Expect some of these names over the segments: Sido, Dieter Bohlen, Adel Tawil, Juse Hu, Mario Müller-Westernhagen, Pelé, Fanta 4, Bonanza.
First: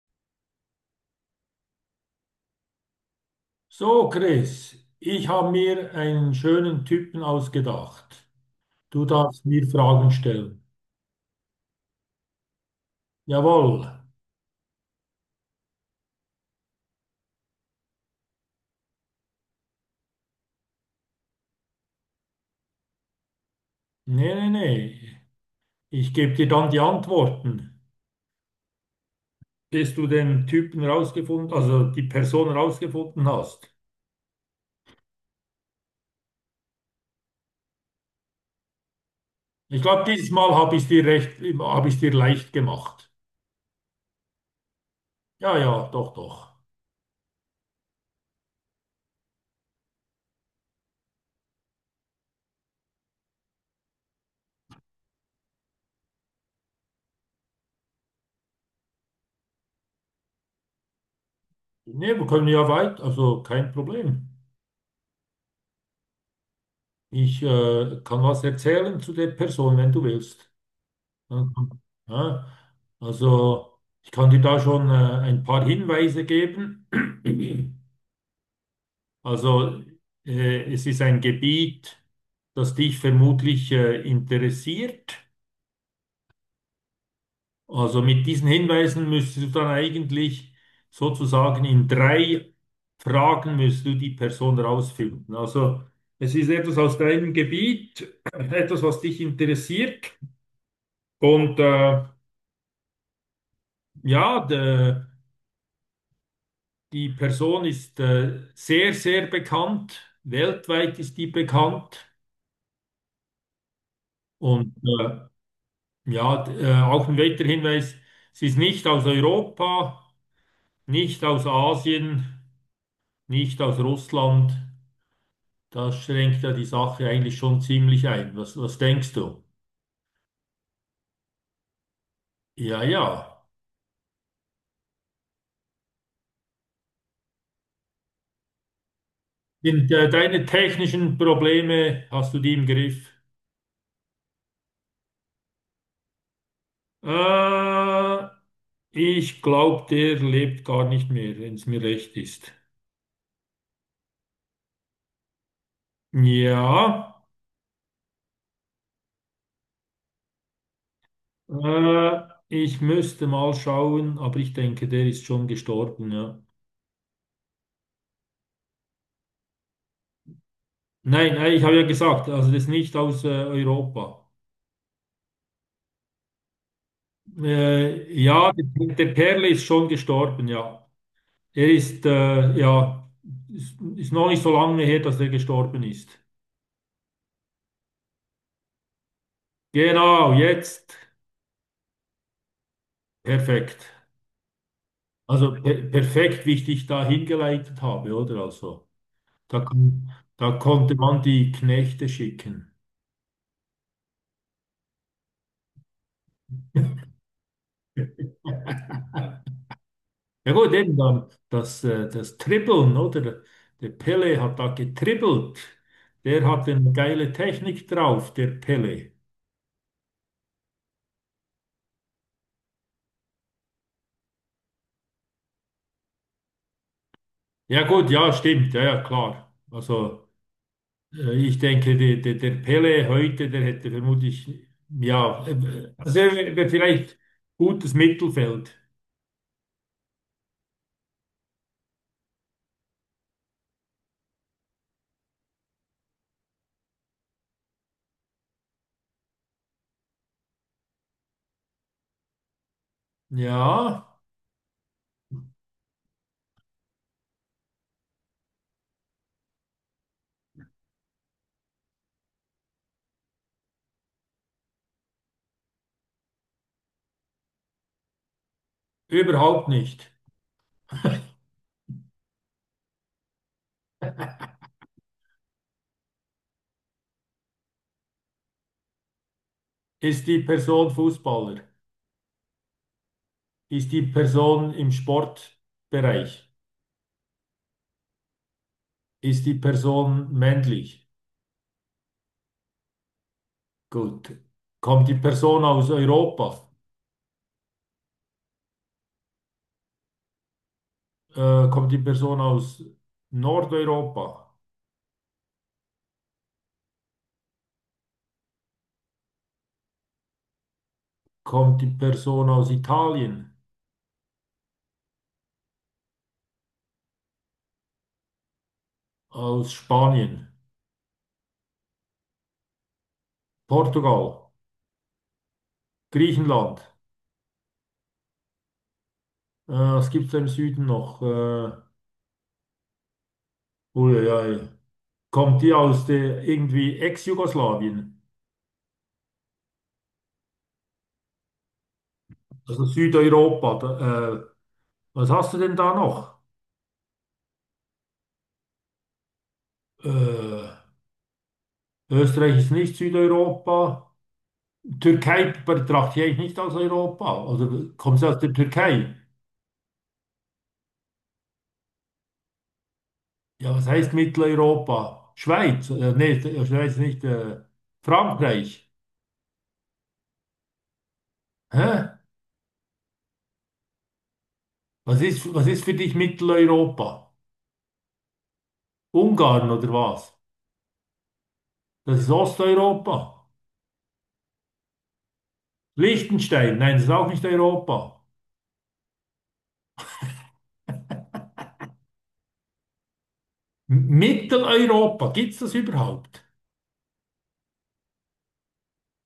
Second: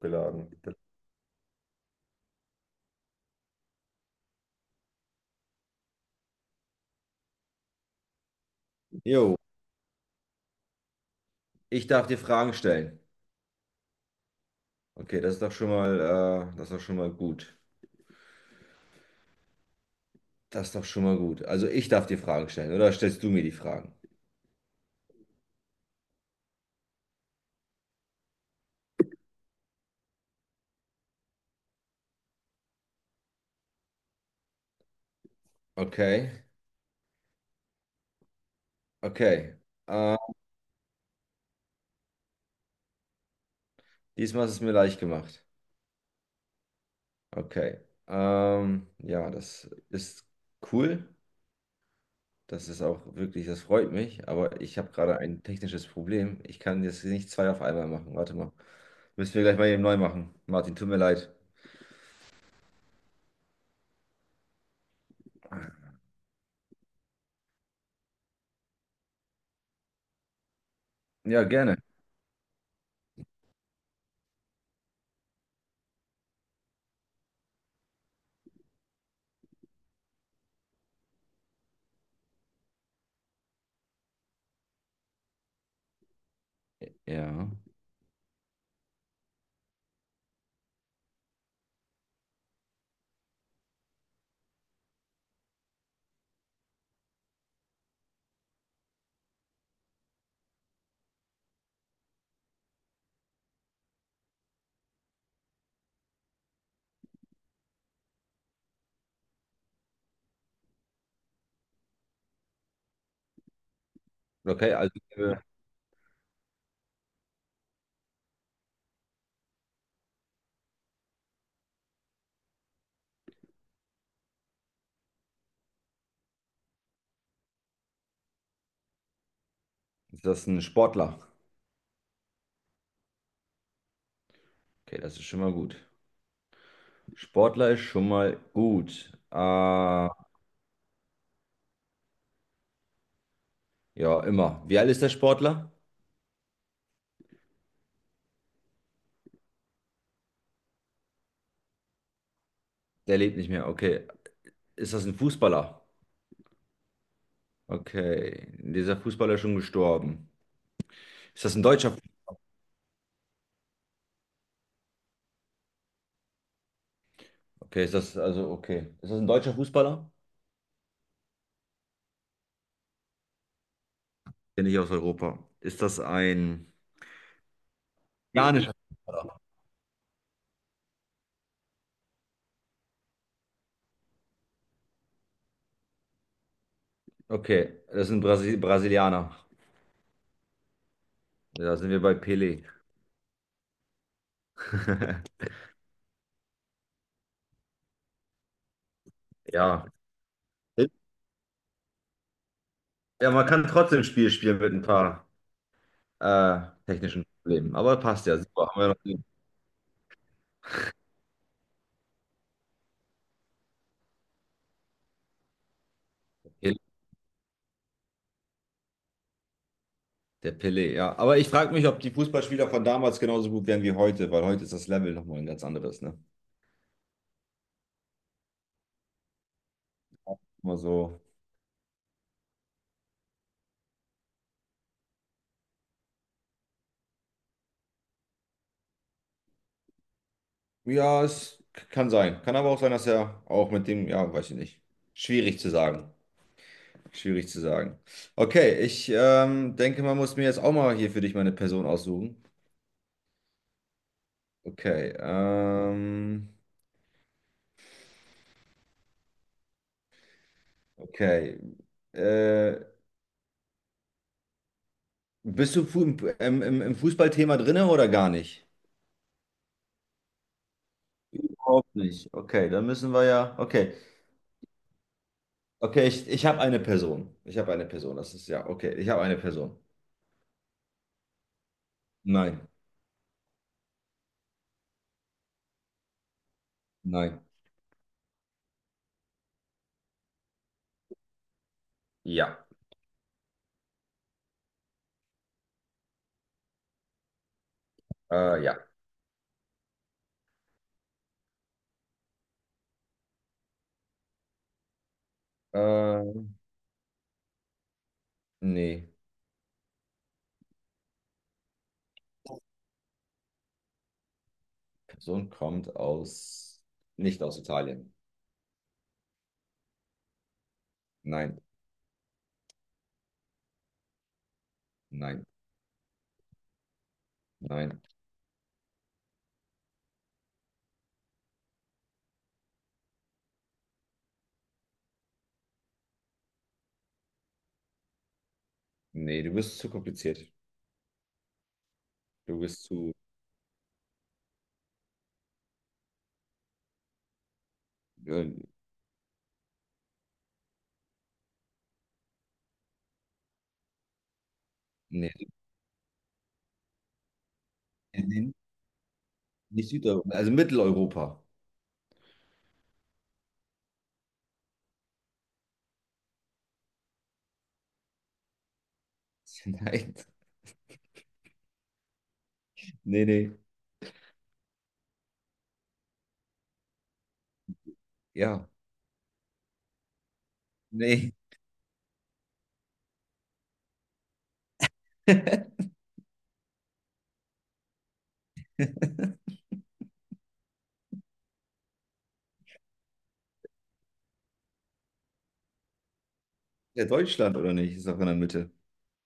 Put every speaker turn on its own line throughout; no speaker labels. Geladen.
So, Chris, ich habe mir einen schönen Typen ausgedacht. Du
Jo,
darfst mir Fragen stellen.
ich darf dir Fragen stellen.
Jawohl.
Okay, das ist doch schon mal, das ist doch schon mal gut. Das ist doch schon mal gut. Also ich darf dir Fragen stellen, oder stellst du mir die Fragen?
Nee, nee, nee. Ich gebe dir dann die Antworten, bis du den Typen rausgefunden, also die Person rausgefunden hast.
Okay, okay.
Ich glaube,
Äh,
dieses Mal habe ich es dir recht, habe ich es dir leicht gemacht.
Diesmal ist es mir leicht gemacht.
Ja, ja, doch, doch.
Okay. Ja, das ist cool. Das ist auch wirklich, das freut mich. Aber ich habe gerade ein technisches Problem. Ich kann jetzt nicht zwei auf einmal machen. Warte mal. Müssen wir gleich mal eben neu machen. Martin, tut mir leid.
Nee, wir können ja weit, also kein Problem. Ich kann was erzählen zu der Person, wenn du willst.
Ja,
Ja,
gerne.
ja. Also ich kann dir da schon ein paar Hinweise geben. Also es ist ein Gebiet, das dich vermutlich interessiert.
Ja.
Also mit diesen Hinweisen müsstest du dann eigentlich sozusagen in drei Fragen müsstest du die Person rausfinden. Also es ist etwas aus deinem Gebiet, etwas, was dich interessiert. Und ja, der die Person ist sehr, sehr bekannt. Weltweit ist die bekannt.
Okay,
Und
äh,
ja, auch ein weiterer Hinweis, sie ist nicht aus Europa, nicht aus Asien, nicht aus Russland. Das schränkt ja die Sache eigentlich schon ziemlich ein. Was, was denkst du?
ist das ein Sportler?
Ja, ja.
Okay, das ist schon mal gut. Sportler ist schon mal gut.
Sind
Ja,
deine technischen Probleme, hast du die im Griff?
immer. Wie alt ist der Sportler?
Äh, ich glaube, der lebt gar nicht mehr, wenn es mir recht ist.
Der lebt nicht mehr. Okay. Ist das ein Fußballer?
Ja.
Okay. Dieser Fußballer ist schon gestorben. Ist das ein deutscher?
Äh, ich müsste mal schauen, aber ich denke, der ist schon gestorben, ja.
Okay, ist das also okay. Ist das ein deutscher Fußballer?
Nein, nein, ich habe ja gesagt, also das ist nicht aus Europa.
Bin ich aus Europa. Ist das ein
Ja,
Janischer?
der Perle ist schon gestorben, ja. Er ist, ja, ist noch nicht so lange her, dass er gestorben ist.
Okay, das ist ein Brasilianer.
Genau, jetzt.
Ja, da sind wir bei Pelé.
Perfekt. Also perfekt, wie ich dich da hingeleitet habe, oder? Also, da,
Ja.
da konnte man die Knechte schicken.
Ja, man kann trotzdem ein Spiel spielen mit ein paar. äh, technischen Problemen. Aber passt ja, super. Haben wir noch den
Ja gut, eben dann das, das Dribbeln, oder? Der Pele hat da getribbelt. Der hat
Pelé.
eine geile Technik drauf, der Pele.
Der Pelé, ja. Aber ich frage mich, ob die Fußballspieler von damals genauso gut wären wie heute, weil heute ist das Level nochmal ein ganz anderes, ne?
Ja gut, ja, stimmt, ja, ja, klar. Also
Immer so.
ich denke, der Pele heute, der hätte vermutlich, ja, also vielleicht gutes Mittelfeld.
Ja, es kann sein. Kann aber auch sein, dass er auch mit dem, ja, weiß ich nicht. Schwierig zu sagen. Schwierig zu sagen. Okay, ich denke, man muss mir jetzt auch mal hier für dich meine Person aussuchen.
Ja,
Okay, okay. Äh, Bist du fu im, im Fußballthema drinne oder gar nicht?
überhaupt nicht.
Überhaupt nicht. Okay, dann müssen wir ja. Okay, okay, ich habe eine Person. Ich habe eine Person. Das ist ja okay. Ich habe eine Person.
Ist die Person Fußballer?
Nein,
Ist die Person im Sportbereich?
nein.
Ist die Person männlich?
Ja,
Gut. Kommt die Person aus Europa?
ja.
Kommt die Person aus Nordeuropa?
Äh, Nee,
Kommt die Person aus Italien?
Person kommt aus. Nicht aus Italien.
Aus Spanien?
Nein,
Portugal?
nein,
Griechenland?
nein.
Was gibt es da im Süden noch? Uiuiui. Kommt die aus der irgendwie Ex-Jugoslawien?
Nee, du bist zu kompliziert. Du bist
Also
zu.
Südeuropa? Da, was hast du denn da noch?
Äh,
Äh, Österreich ist nicht Südeuropa.
Nee,
Türkei betrachte ich eigentlich nicht als Europa. Oder kommst
nee,
du aus der
nee,
Türkei?
nicht Südeuropa. Also Mitteleuropa.
Ja, was heißt Mitteleuropa? Schweiz? Nee, Schweiz nicht. Frankreich?
Nein,
Hä?
nee, nee.
Was ist für dich Mitteleuropa?
Ja,
Ungarn oder was?
nee.
Das ist Osteuropa. Liechtenstein? Nein, das ist auch nicht Europa. M Mitteleuropa? Gibt es das überhaupt?
Ja, Deutschland oder nicht? Ist doch in der Mitte.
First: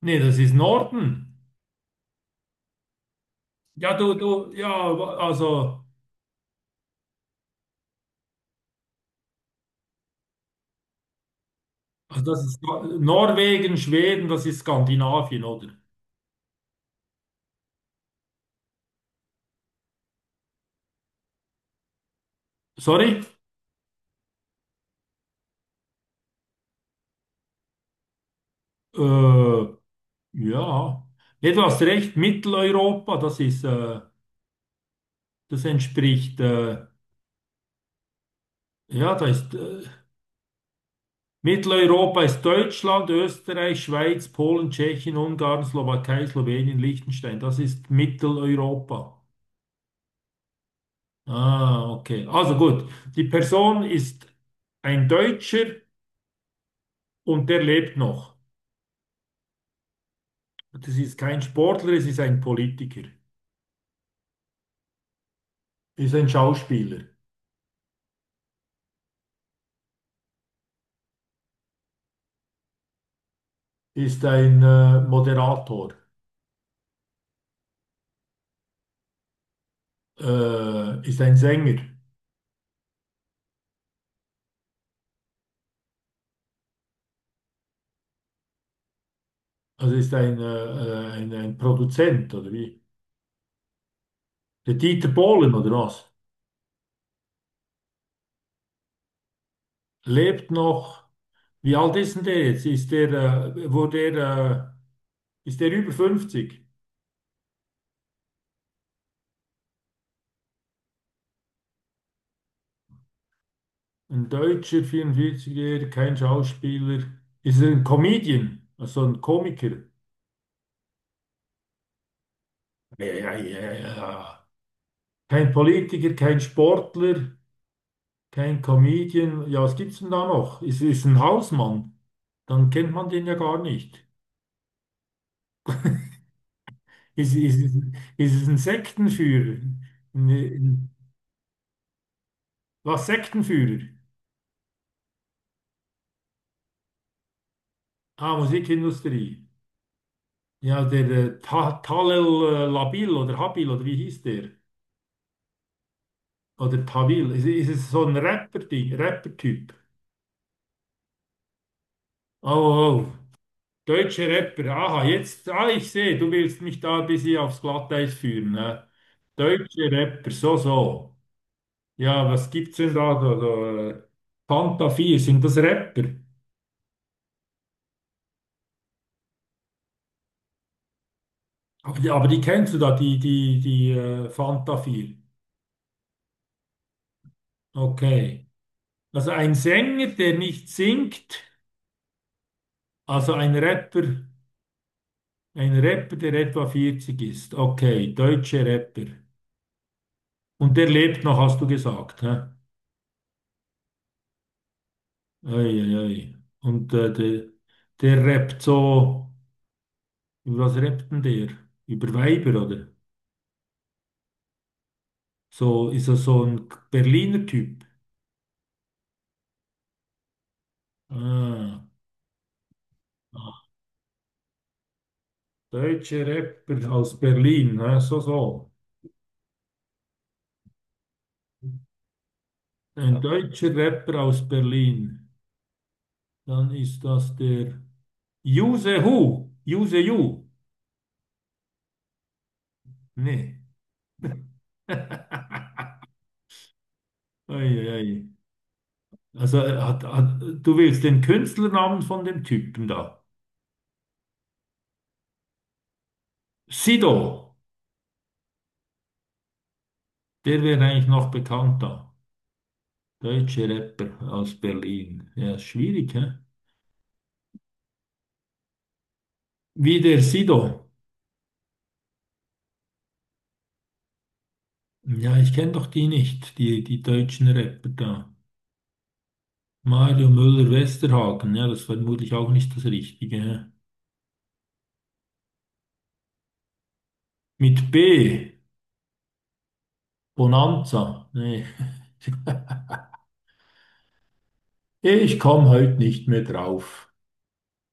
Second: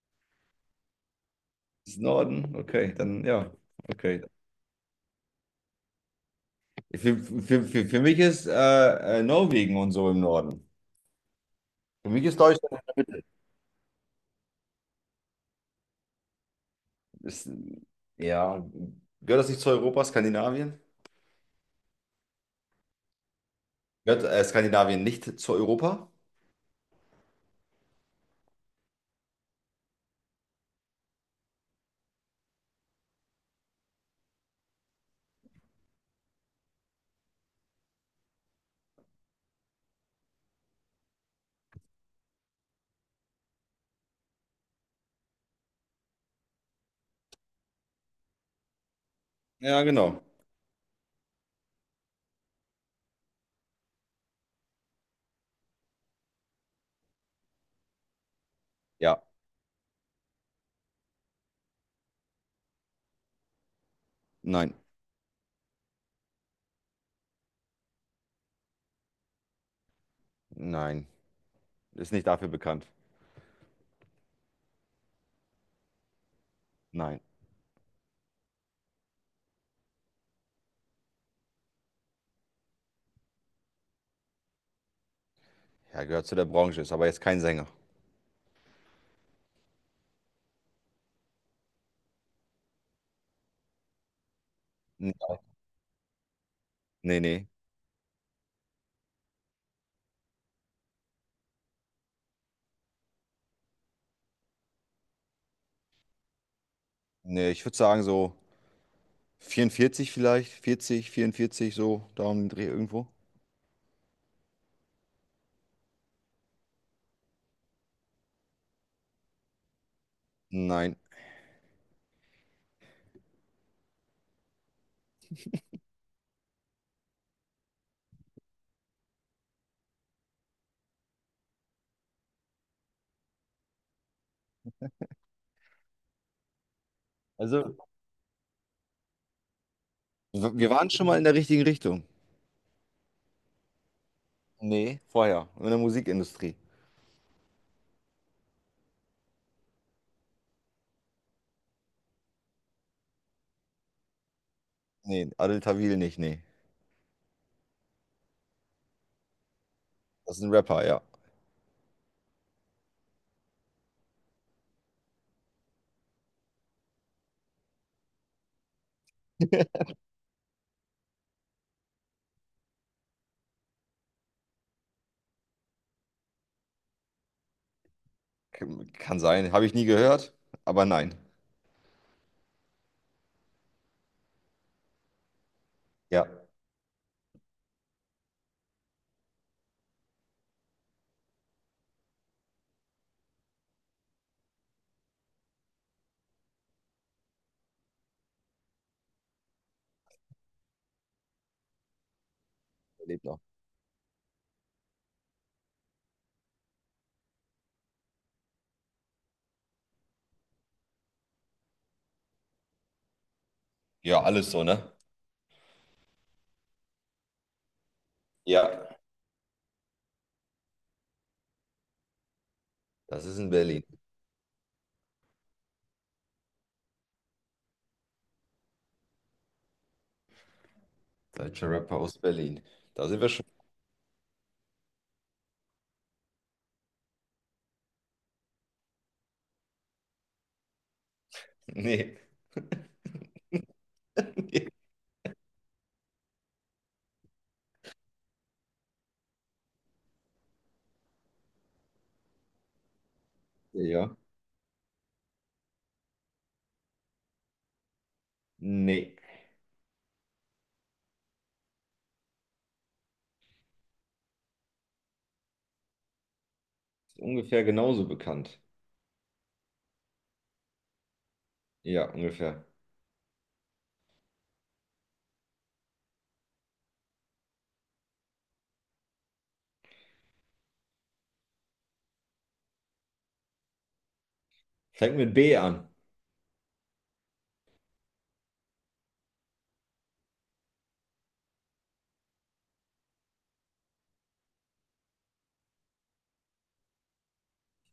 Nee, das ist Norden.
Ist Norden? Okay, dann ja.
Ja, du,
Okay.
du, ja, also,
Für mich ist Norwegen und so im Norden. Für
also
mich ist
das ist
Deutschland.
Norwegen, Schweden, das ist Skandinavien, oder?
Ist, ja, gehört das nicht zu Europa, Skandinavien?
Sorry?
Gehört Skandinavien nicht zu Europa?
Äh, ja. Nee, du hast recht, Mitteleuropa, das ist, das entspricht, ja, da ist, Mitteleuropa ist Deutschland, Österreich, Schweiz, Polen, Tschechien, Ungarn, Slowakei, Slowenien, Liechtenstein. Das ist Mitteleuropa.
Ja, genau.
Ah, okay. Also gut, die Person ist ein Deutscher und der lebt noch.
Ja,
Das ist kein Sportler, es ist ein Politiker,
nein,
ist ein Schauspieler,
nein. Ist nicht dafür bekannt.
ist ein, Moderator.
Nein.
Ist ein Sänger,
Ja, gehört zu der Branche, ist aber jetzt kein Sänger.
also ist ein, ein Produzent oder wie? Der Dieter
Nee,
Bohlen oder was?
nee. Nee,
Lebt noch. Wie alt ist denn der jetzt? Ist der, wo der, ist der über 50?
nee, ich würde sagen so 44 vielleicht, 40, 44 so da um den Dreh irgendwo.
Ein Deutscher, 44-Jähriger, kein Schauspieler. Ist er ein Comedian, also so ein Komiker?
Nein.
Ja, ja, ja, ja. Kein Politiker, kein Sportler, kein Comedian. Ja, was gibt's denn da noch? Ist ein Hausmann? Dann kennt man den ja gar nicht. Ist,
Also,
ist, ist es ein Sektenführer?
wir
Ein,
waren schon mal in der richtigen Richtung.
was Sektenführer?
Ne? Vorher, in der Musikindustrie.
Ah, Musikindustrie. Ja, der Ta Talel Labil oder Habil oder wie hieß der?
Ne, Adel Tawil nicht, ne.
Oder Tawil. Ist es so ein Rapper-Ding, Rapper-Typ?
Das ist ein Rapper, ja.
Oh, oh, oh. Deutsche Rapper. Aha, jetzt, ah, ich sehe, du willst mich da ein bisschen aufs Glatteis führen. Ne? Deutsche Rapper, so, so. Ja, was gibt's denn da? So, so, äh, Fanta 4, sind das Rapper?
K kann sein, habe ich nie gehört, aber nein.
Aber die kennst du da, die, die, die Fanta 4.
Ja.
Okay. Also ein Sänger, der nicht singt, also ein Rapper, der etwa 40 ist. Okay, deutsche Rapper. Und der lebt noch, hast du gesagt. Hä? Ei,
Der lebt noch.
ei, ei. Und der, der rappt so, über was rappt denn der? Über Weiber, oder?
Ja, alles so, ne?
So ist er so ein Berliner Typ.
Ja.
Ah,
Das ist in
ah,
Berlin.
deutsche Rapper aus Berlin, hä? So, so.
Deutscher Rapper aus Berlin. Da
Ein
sind wir schon
deutscher Rapper aus Berlin. Dann ist das der Juse Hu. Juse Ju.
ne.
Nee. Eieiei. Also hat, hat, du willst den Künstlernamen von dem Typen da.
Ja.
Sido.
Ne.
Der wäre eigentlich noch bekannter. Deutscher Rapper aus Berlin. Ja, ist schwierig, hä?
Ungefähr genauso bekannt.
Wie der Sido.
Ja, ungefähr.
Ja, ich kenne doch die nicht, die, die deutschen Rapper da. Mario Müller-Westernhagen. Ja, das war vermutlich auch nicht das Richtige, hä?
Fängt mit B an.
Mit B, Bonanza. Nee. Ich komme heute nicht mehr drauf.